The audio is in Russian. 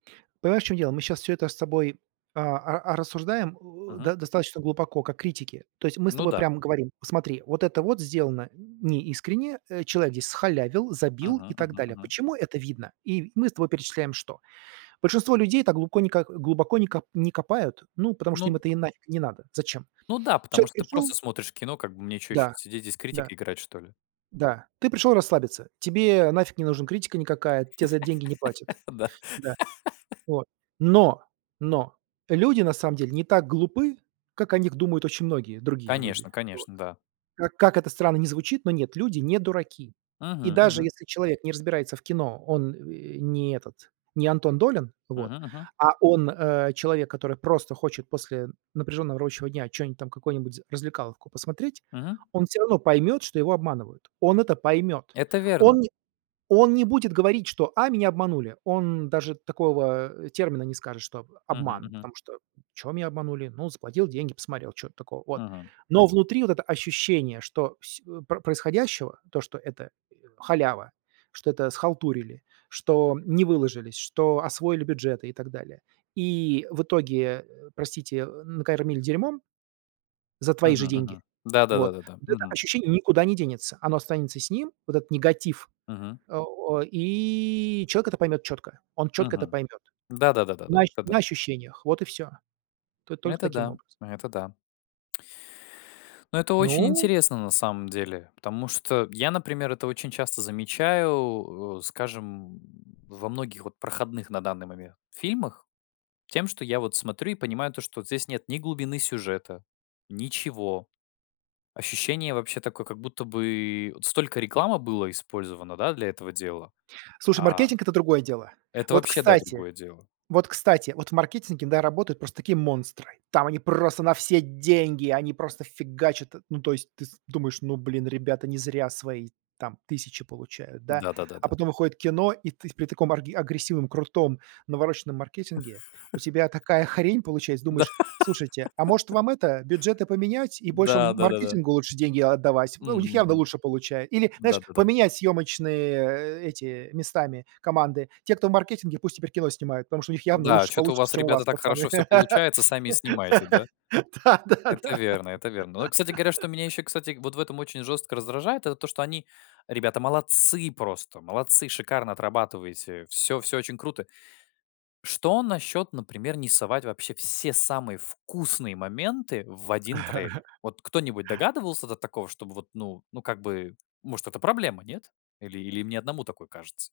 Понимаешь, в чём дело, мы щас всё это с тобой, а, а, рассуждаем, э, Мгм. до достаточно глубоко, как критики. То есть мы с Ну тобой да. прямо говорим: "Смотри, вот это вот сделано неискренне, э, человек здесь схалявил, забил Мгм и так мгм далее". мгм. Почему это видно? И мы с тобой перечисляем что? Большинство людей так глубоко не как глубоко не ко не копают, ну потому что Ну, им д это и нафиг не надо. Зачем? Ну да, потому Человек что ты пришёл просто смотришь кино, как бы мне чё ещё Да сидеть здесь, да. критика играть, что ли? Да. Ты пришёл расслабиться, тебе нафиг не нужна критика никакая, тебе за эт деньги не платят. Да. Да. О, но но, люди на самом деле не так глупы, как о них думают очень многие другие люди. Конечно Вот. конечно, да. Как как это странно ни звучит, но нет, люди не дураки. Мгм И даже мгм. если человек не разбирается в кино, он, э, не этот, не Антон Долин, вот. Мгм мгм. А он, э, человек, который просто хочет после напряжённого рабочего дня что-нибудь там, какую-нибудь развлекаловку посмотреть, Мгм. он всё равно поймёт, что его обманывают. Он это поймёт. Это верно. Он он не будет говорить, что: "А, меня обманули". Он даже такого, э, термина не скажет, что об Мгм обман, мгм. потому что: "Чё меня обманули? Ну, заплатил деньги, посмотрел, чё в этом такого, вот". Мгм. Но внутри вот это ощущение, что происходящего, то, что это халява, что это схалтурили, что не выложились, что освоили бюджеты и так далее. И в итоге, простите, накормили дерьмом за твои Мгм, же деньги. мгм. Да да да Вот да да. вот это Мгм. ощущение никуда не денется. Оно останется с ним, вот этот негатив. Мгм. Э, о и человек это поймёт чётко, он чётко это Мгм. поймёт. Да да да да На да. ощу Это на да. ощущениях, вот и всё. Тут Ну, только это таким да. образом. Ну, это да. Ну, это очень Ну интересно на самом деле. Потому что я, например, это очень часто замечаю, э, скажем, во многих вот проходных на данный момент фильмах. Тем, что я вот смотрю и понимаю то, что вот здесь нет ни глубины сюжета, ничего. Ощущение вообще такое, как будто бы вот столько рекламы было использовано, да, для этого дела. Слушай, А маркетинг- это другое дело. Это Вот, вообще, да, кстати, другое дело. вот, кстати, вот в маркетинге, да, работают просто такие монстры. Там они просто на все деньги, они просто фигачат. Ну, то есть ты с думаешь: "Ну, блин, ребята не зря свои там тысячи получают, да". Да да да А да да. потом выходит кино, и ты с при таком агре агрессивном, крутом, навороченном маркетинге у тебя такая хрень получается, Да. думаешь: "Слушайте, а может вам это, бюджеты поменять и больше Да да да да. маркетингу лучше деньги отдавать?" В М у них явно мгм. лучше получае или, знаешь, Да да да. поменять съёмочные эти местами команды. Те, кто в маркетинге, пусть теперь кино снимают, потому что у них явно Да, лучше что-то у получится, вас, чем у вас, ребята, так пацаны. хорошо всё получается, сами и снимайте, да? Да да Это да. верно, это верно. Но вот, кстати говоря, что меня ещё, кстати, вот в этом очень жёстко раздражает, это то, что они, ребята, молодцы просто, молодцы, шикарно отрабатываете. Всё, всё очень круто. Что насчёт, например, не совать вообще все самые вкусные моменты в 1 трейлер? Вот кто-нибудь догадывался до такого, чтобы вот, ну, ну, как бы, может, это проблема, нет? Или или мне одному такое кажется?